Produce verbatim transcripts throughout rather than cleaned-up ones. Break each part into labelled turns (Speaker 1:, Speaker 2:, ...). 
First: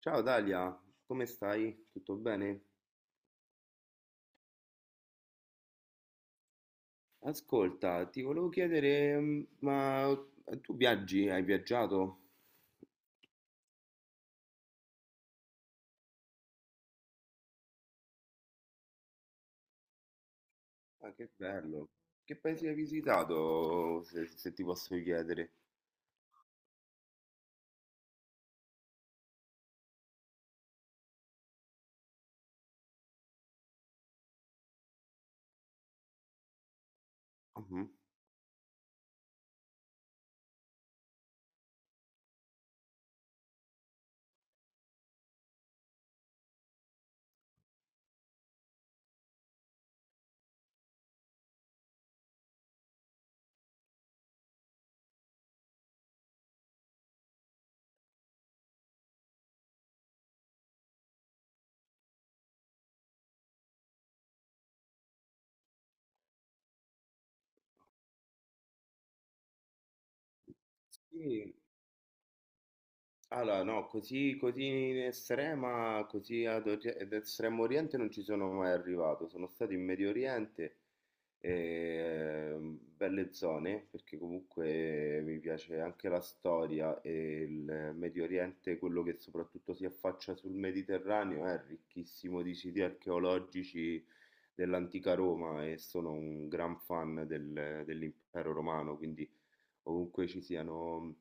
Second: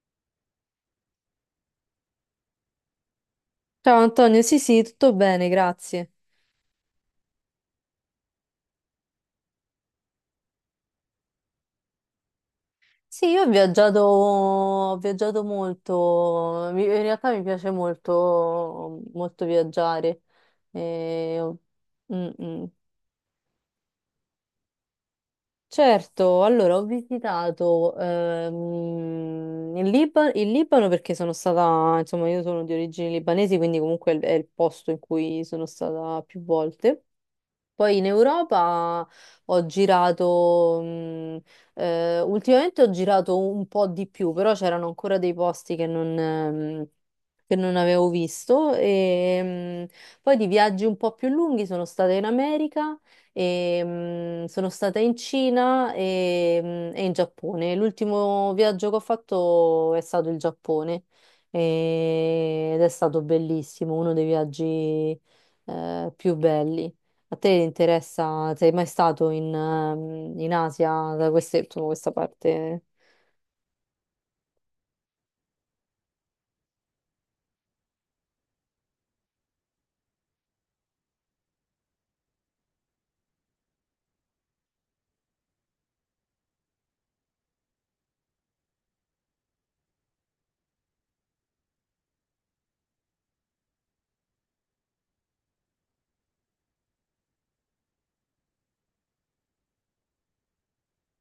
Speaker 1: Ciao Dalia, come stai? Tutto bene?
Speaker 2: Ciao Antonio, sì sì, tutto bene, grazie.
Speaker 1: Ascolta, ti volevo chiedere, mm, ma tu viaggi? Hai viaggiato?
Speaker 2: Sì, io ho viaggiato, ho viaggiato molto. Mi- in realtà mi piace molto, molto viaggiare.
Speaker 1: Ah, che
Speaker 2: Eh, ho-
Speaker 1: bello!
Speaker 2: mm,
Speaker 1: Che
Speaker 2: mm.
Speaker 1: paesi hai visitato, se, se ti posso chiedere?
Speaker 2: Certo, allora ho visitato ehm, il Liba- il Libano, perché sono stata, insomma, io sono di origini libanesi, quindi comunque è il è il posto in cui sono stata più volte.
Speaker 1: Mhm.
Speaker 2: Poi in Europa ho girato, mh, eh, ultimamente ho girato un po' di più, però c'erano ancora dei posti che non, ehm, che non avevo visto. E, mh, poi di viaggi un po' più lunghi sono stata in America, e, mh, sono stata in Cina e, mh, e in Giappone. L'ultimo viaggio che ho fatto è stato il Giappone e- ed è stato bellissimo, uno dei viaggi eh, più belli. A te interessa, sei mai stato in, ehm, in Asia, da
Speaker 1: Sì,
Speaker 2: queste- insomma, questa parte?
Speaker 1: allora, no, così, così in estrema, così ad, ori- ad Estremo Oriente non ci sono mai arrivato. Sono stato in Medio Oriente, ehm, belle zone, perché comunque mi piace anche la storia e il Medio Oriente, quello che soprattutto si affaccia sul Mediterraneo, è ricchissimo di siti archeologici dell'antica Roma e sono un gran fan del- dell'impero romano, quindi ovunque ci siano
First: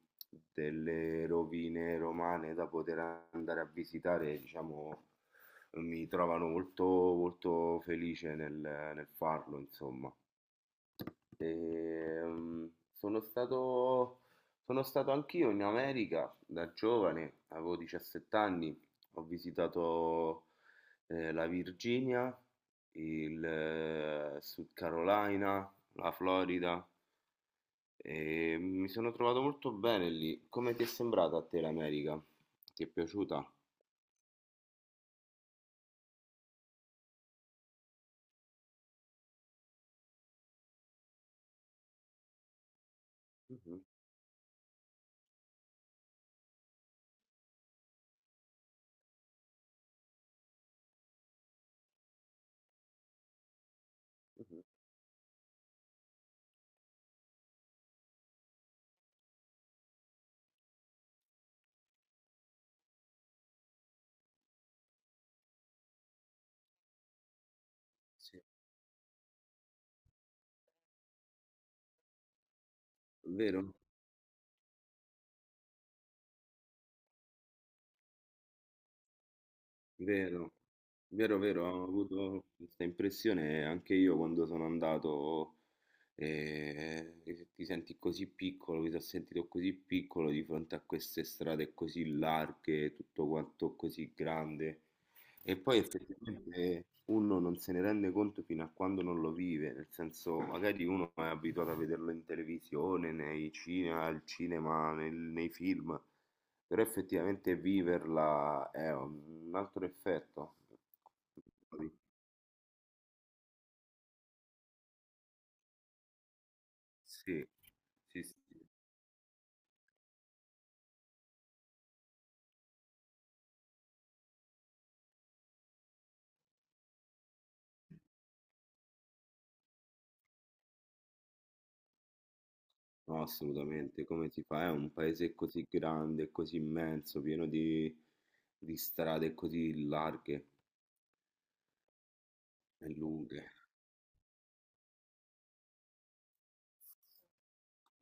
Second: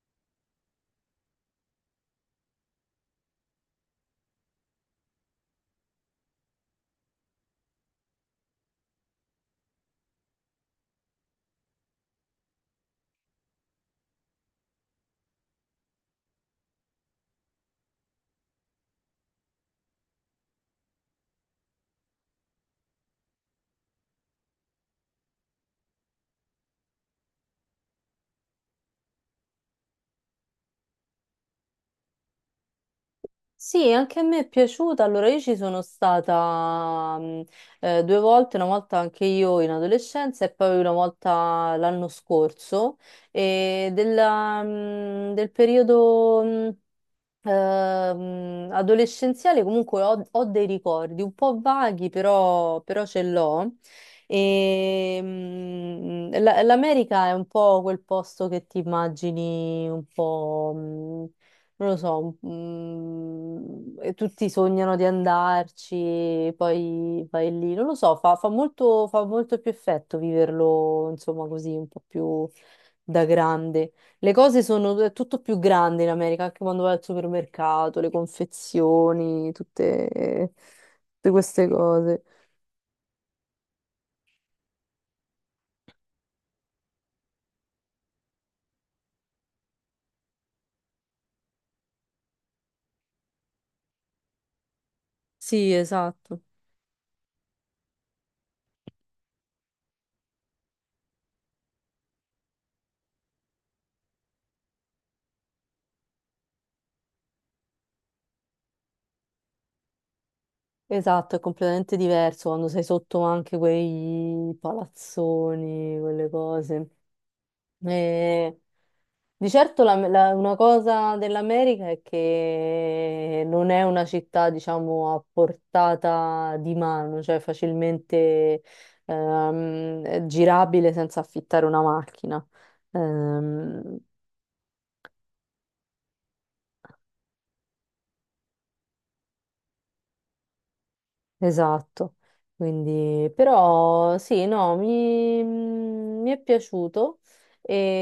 Speaker 1: delle rovine romane da poter andare a visitare, diciamo, mi trovano molto, molto felice nel, nel farlo, insomma. Ehm, sono stato, sono stato anch'io in America da giovane, avevo diciassette anni, ho visitato eh, la Virginia, il eh, Sud Carolina, la Florida, e mi sono trovato molto bene lì. Come ti è sembrata a te l'America? Ti è piaciuta?
Speaker 2: Sì, anche a me è piaciuta. Allora, io ci sono stata mm, eh, due volte, una volta anche io in adolescenza e poi una volta l'anno scorso.
Speaker 1: Mhm,
Speaker 2: E della, mm, del periodo. Mm, Ehm, adolescenziale comunque ho, ho dei ricordi un po' vaghi, però, però ce l'ho.
Speaker 1: mhm,
Speaker 2: E, mm, la- L'America è un po' quel posto che ti immagini un po', mm, non lo so, mm, e tutti sognano di andarci, poi vai lì, non lo so, fa,
Speaker 1: sì.
Speaker 2: fa molto, fa molto più effetto viverlo, insomma, così un po' più da
Speaker 1: Vero,
Speaker 2: grande. Le cose sono è tutto più grande in America, anche quando vai al supermercato, le confezioni, tutte,
Speaker 1: vero,
Speaker 2: tutte
Speaker 1: vero, vero,
Speaker 2: queste
Speaker 1: ho
Speaker 2: cose.
Speaker 1: avuto questa impressione anche io quando sono andato, eh, che ti senti così piccolo, mi sono sentito così piccolo di fronte a queste strade così larghe, tutto quanto così grande. E
Speaker 2: Sì,
Speaker 1: poi
Speaker 2: esatto.
Speaker 1: effettivamente uno non se ne rende conto fino a quando non lo vive, nel senso magari uno è abituato a vederlo in televisione, nei cinema, al cinema, nel- nei film, però effettivamente viverla è un altro effetto.
Speaker 2: Esatto, è completamente diverso quando sei sotto anche quei palazzoni, quelle cose.
Speaker 1: Sì, sì,
Speaker 2: Eh,
Speaker 1: sì,
Speaker 2: di certo la- la- una cosa dell'America è che non è una città, diciamo, a portata di mano, cioè facilmente ehm, girabile senza affittare una macchina.
Speaker 1: no,
Speaker 2: Ehm,
Speaker 1: assolutamente, come si fa? È un paese così grande, così immenso, pieno di, di strade così larghe
Speaker 2: Esatto,
Speaker 1: e
Speaker 2: quindi
Speaker 1: lunghe.
Speaker 2: però sì, no, mi, mi è piaciuto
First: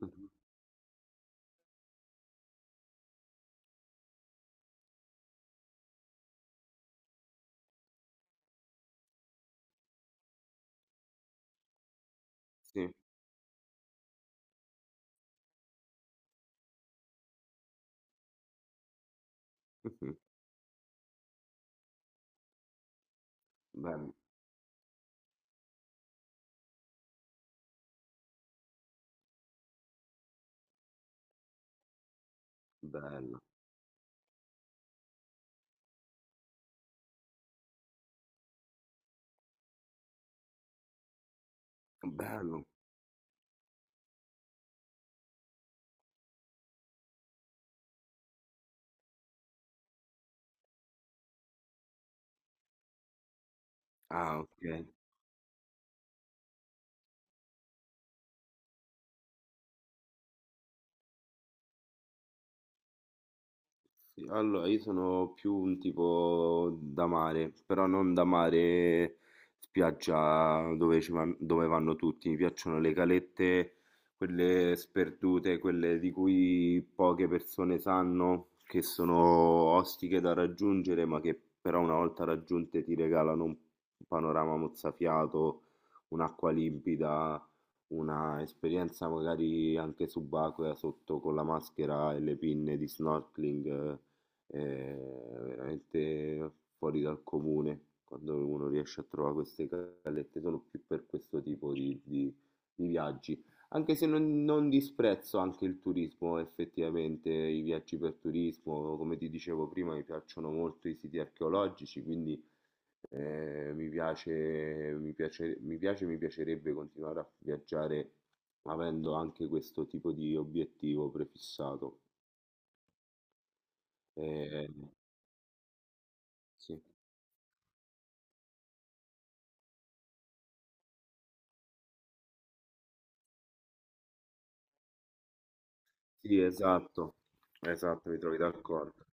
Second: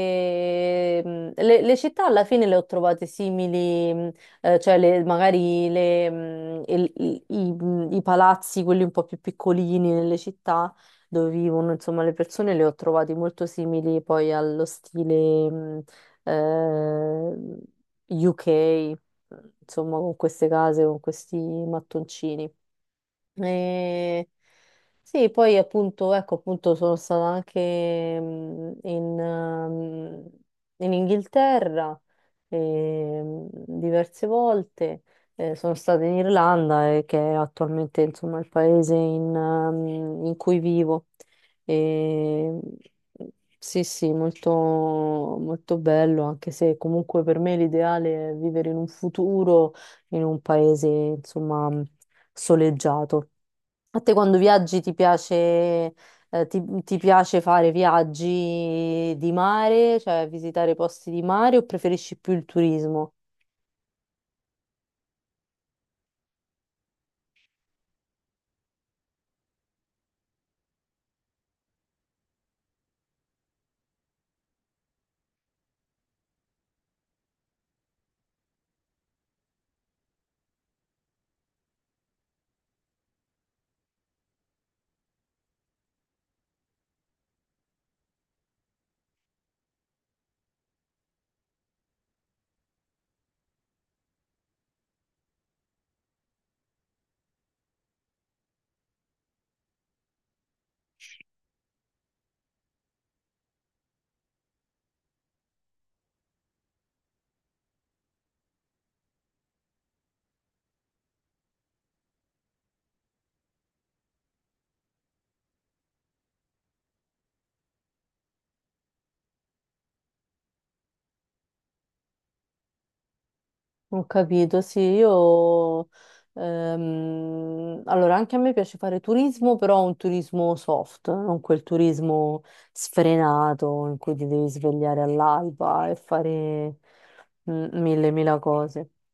Speaker 2: mm, le, le città alla fine le ho trovate simili, mm, eh, cioè le- magari le, mm, il- i, i- mm, i palazzi, quelli un po' più piccolini nelle città dove vivono, insomma, le persone le ho
Speaker 1: Sì.
Speaker 2: trovati molto simili poi allo stile mm, eh, U K, insomma, con queste case, con questi mattoncini.
Speaker 1: Bello,
Speaker 2: E sì, poi appunto, ecco, appunto sono stata anche mm, in, ehm, in Inghilterra
Speaker 1: bello,
Speaker 2: ehm, diverse volte, eh, sono stata in Irlanda, eh, che è attualmente insomma il paese in, ehm, in cui vivo. E,
Speaker 1: bello.
Speaker 2: sì, sì, molto, molto bello, anche se comunque per me l'ideale è vivere in un futuro in un paese insomma soleggiato. A te quando
Speaker 1: Ah,
Speaker 2: viaggi
Speaker 1: ok.
Speaker 2: ti piace, eh, ti, ti piace fare viaggi di mare, cioè visitare posti di mare o preferisci più il turismo?
Speaker 1: Sì, allora, io sono più un tipo da mare, però non da mare spiaggia dove, ci van- dove vanno tutti. Mi piacciono le calette, quelle sperdute, quelle di cui poche persone sanno, che sono ostiche da raggiungere, ma che però una volta raggiunte ti regalano un panorama mozzafiato, un'acqua limpida, una esperienza magari anche subacquea sotto con la maschera e le pinne di snorkeling. Eh, è veramente fuori dal comune quando uno riesce a trovare queste callette, sono più per questo tipo di, di- di viaggi. Anche se non, non disprezzo anche il turismo, effettivamente, i viaggi per turismo, come ti dicevo prima, mi piacciono molto i siti archeologici, quindi eh, mi piace, mi piace, mi piace, mi piacerebbe continuare a viaggiare avendo anche questo tipo di obiettivo prefissato.
Speaker 2: Ho capito,
Speaker 1: Eh,
Speaker 2: sì, io...
Speaker 1: sì.
Speaker 2: ehm, allora, anche a me piace fare turismo, però un turismo soft, non quel turismo sfrenato in cui ti devi svegliare all'alba e
Speaker 1: Sì,
Speaker 2: fare
Speaker 1: esatto,
Speaker 2: mm, mille,
Speaker 1: esatto, mi trovi
Speaker 2: mille cose.
Speaker 1: d'accordo.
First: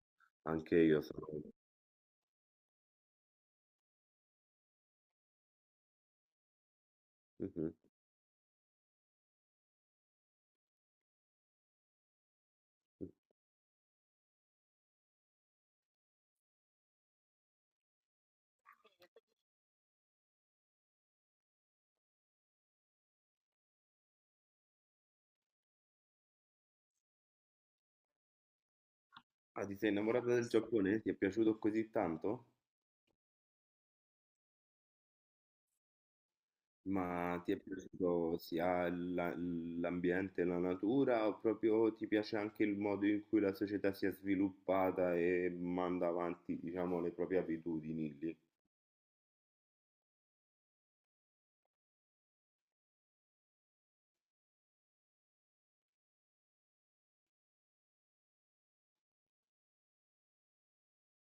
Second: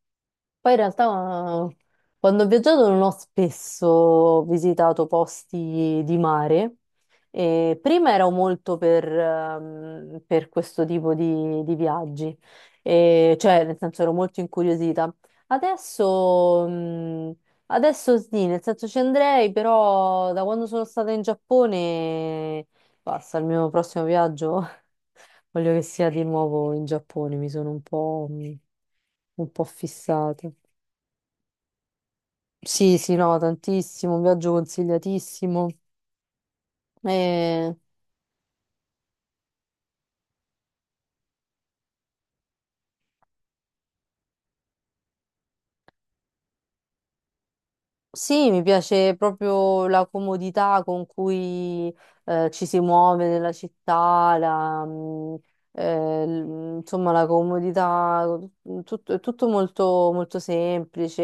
Speaker 2: Poi
Speaker 1: Anche
Speaker 2: in
Speaker 1: io sono...
Speaker 2: realtà quando ho viaggiato non ho spesso visitato posti di mare.
Speaker 1: Mhm.
Speaker 2: E prima ero molto per, ehm, per questo tipo di, di viaggi. E cioè nel senso ero molto incuriosita. Adesso, mh, adesso sì, nel senso ci andrei, però da quando sono stata in Giappone, basta, il mio prossimo viaggio voglio che sia di nuovo in Giappone, mi sono un po', mh, un po'
Speaker 1: Ah, ti sei innamorata del
Speaker 2: fissata.
Speaker 1: Giappone? Ti è piaciuto così tanto?
Speaker 2: Sì, sì, no, tantissimo, un viaggio consigliatissimo.
Speaker 1: Ma ti è
Speaker 2: E-
Speaker 1: piaciuto sia la- l'ambiente, la natura, o proprio ti piace anche il modo in cui la società si è sviluppata e manda avanti, diciamo, le proprie abitudini lì?
Speaker 2: Sì, mi piace proprio la comodità con cui eh, ci si muove nella città, la, mm, eh, l- insomma la comodità, mm, tutto, è tutto molto, molto semplice,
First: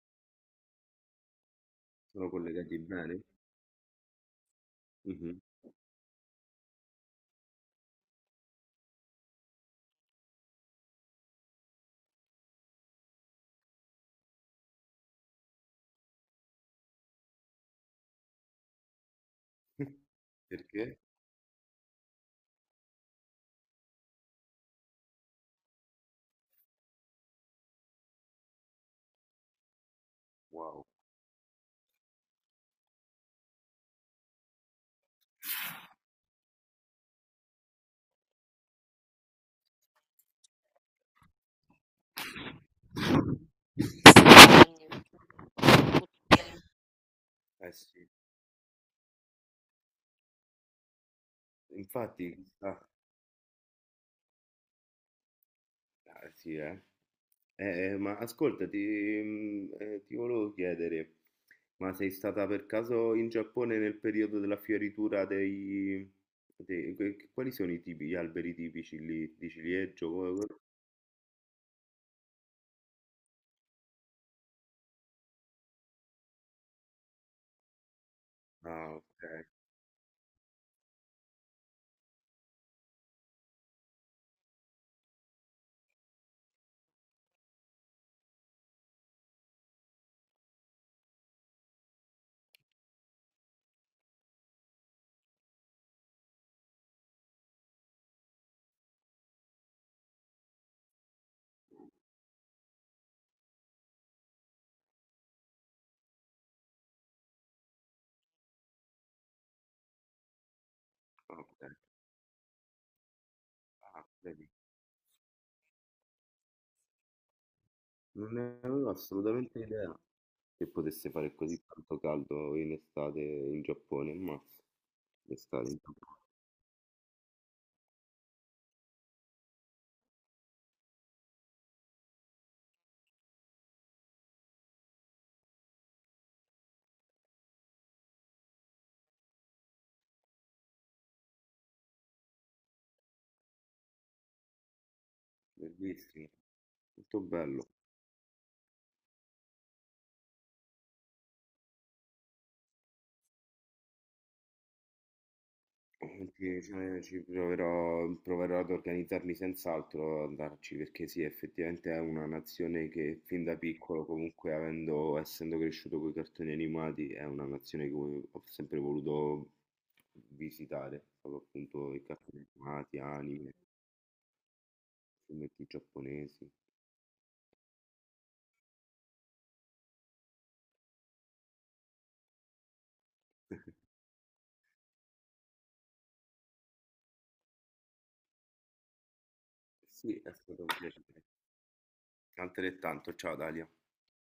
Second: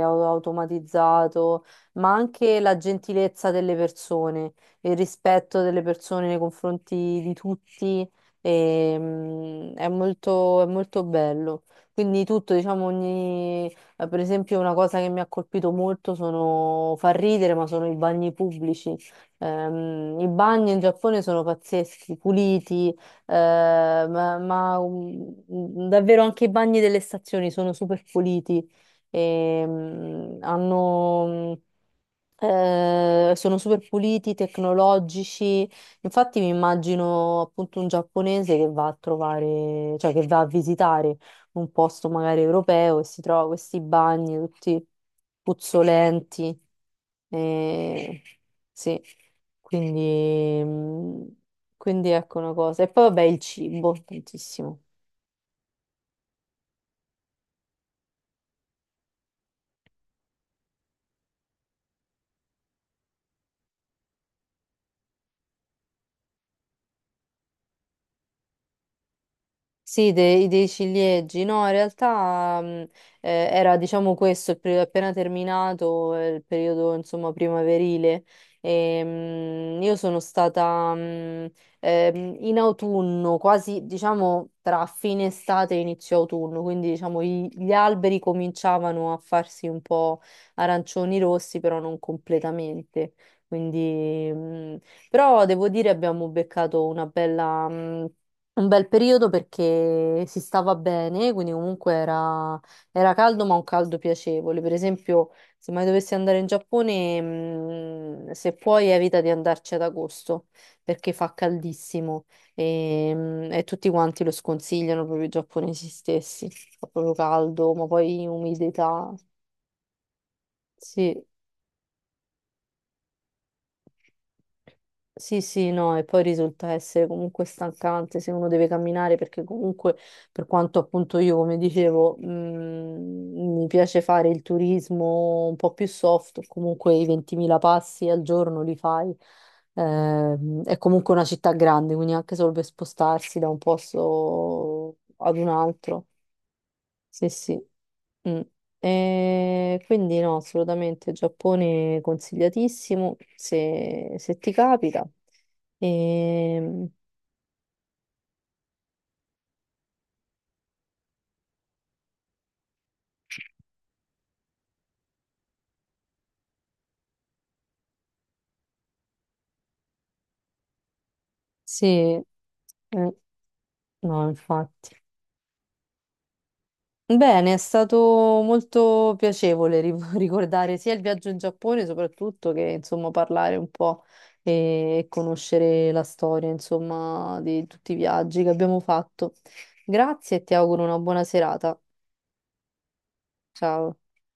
Speaker 2: au- automatizzato, ma
Speaker 1: Sono
Speaker 2: anche la
Speaker 1: collegati bene?
Speaker 2: gentilezza delle persone, il
Speaker 1: Mhm.
Speaker 2: rispetto delle persone nei confronti di tutti, e, mm, è molto, è molto bello. Quindi tutto, diciamo, ogni eh, per esempio, una cosa che mi ha colpito molto sono, fa ridere, ma sono i bagni pubblici. Ehm, i bagni in
Speaker 1: Perché?
Speaker 2: Giappone sono pazzeschi, puliti, eh, ma, ma, mm, davvero anche i bagni delle stazioni sono super puliti. E, mm,
Speaker 1: Wow.
Speaker 2: hanno, mm, eh, sono super puliti, tecnologici. Infatti, mi immagino appunto un giapponese che va a trovare, cioè che va a visitare un posto magari europeo e si trova questi bagni tutti puzzolenti.
Speaker 1: Eh sì,
Speaker 2: Eh, sì, quindi, mm, quindi
Speaker 1: infatti,
Speaker 2: ecco una
Speaker 1: chissà.
Speaker 2: cosa. E poi vabbè il cibo, tantissimo.
Speaker 1: Ah, sì, eh. Eh, eh, ma ascolta, ti, mm, eh, ti volevo chiedere, ma sei stata per caso in Giappone nel periodo della fioritura dei... dei- que- quali sono i tipi, gli alberi tipici lì, di ciliegio?
Speaker 2: Sì,
Speaker 1: Come-
Speaker 2: dei,
Speaker 1: come-
Speaker 2: dei ciliegi, no, in realtà mh, eh, era diciamo questo, il periodo appena terminato, eh, il periodo insomma primaverile.
Speaker 1: Ah,
Speaker 2: E,
Speaker 1: ok,
Speaker 2: mh, io sono stata mh, ehm, in autunno, quasi diciamo tra fine estate e inizio autunno, quindi diciamo i- gli alberi cominciavano a farsi un po' arancioni rossi, però non completamente. Quindi, mh, però devo dire abbiamo beccato una bella... mh, un bel periodo perché si stava bene, quindi comunque era, era caldo, ma un caldo piacevole. Per esempio, se mai dovessi andare in Giappone, mm, se puoi evita di andarci ad agosto perché fa
Speaker 1: ah, ok,
Speaker 2: caldissimo e, mm, e tutti
Speaker 1: ah,
Speaker 2: quanti lo
Speaker 1: vedi.
Speaker 2: sconsigliano proprio i giapponesi stessi. Fa proprio caldo, ma poi
Speaker 1: Non ne avevo
Speaker 2: umidità.
Speaker 1: assolutamente idea che potesse
Speaker 2: Sì.
Speaker 1: fare così tanto caldo in estate in Giappone, ma
Speaker 2: Sì, sì,
Speaker 1: l'estate in
Speaker 2: no, e
Speaker 1: Giappone,
Speaker 2: poi risulta essere comunque stancante se uno deve camminare perché comunque per quanto appunto io, come dicevo, mm, mi piace fare il turismo un po' più soft, comunque i ventimila passi al giorno li fai. Ehm, è comunque una città grande, quindi anche solo per spostarsi da un posto ad un altro.
Speaker 1: bellissimo, molto
Speaker 2: Sì, sì.
Speaker 1: bello.
Speaker 2: Mm. E quindi no, assolutamente Giappone consigliatissimo se, se ti capita.
Speaker 1: Sì,
Speaker 2: E,
Speaker 1: cioè, ci proverò, proverò ad organizzarmi senz'altro ad andarci perché sì, effettivamente è una nazione che fin da piccolo, comunque avendo, essendo cresciuto con i cartoni animati, è una nazione che ho ho sempre voluto visitare, proprio
Speaker 2: sì,
Speaker 1: appunto i
Speaker 2: eh,
Speaker 1: cartoni animati, anime,
Speaker 2: no, infatti.
Speaker 1: fumetti giapponesi.
Speaker 2: Bene, è stato molto piacevole ri- ricordare sia il viaggio in Giappone, soprattutto che insomma parlare un po' e, e conoscere la storia, insomma, di tutti i viaggi che abbiamo fatto.
Speaker 1: Sì, è
Speaker 2: Grazie e ti
Speaker 1: stato un
Speaker 2: auguro una buona
Speaker 1: piacere.
Speaker 2: serata.
Speaker 1: Altrettanto, ciao Dalia.
Speaker 2: Ciao.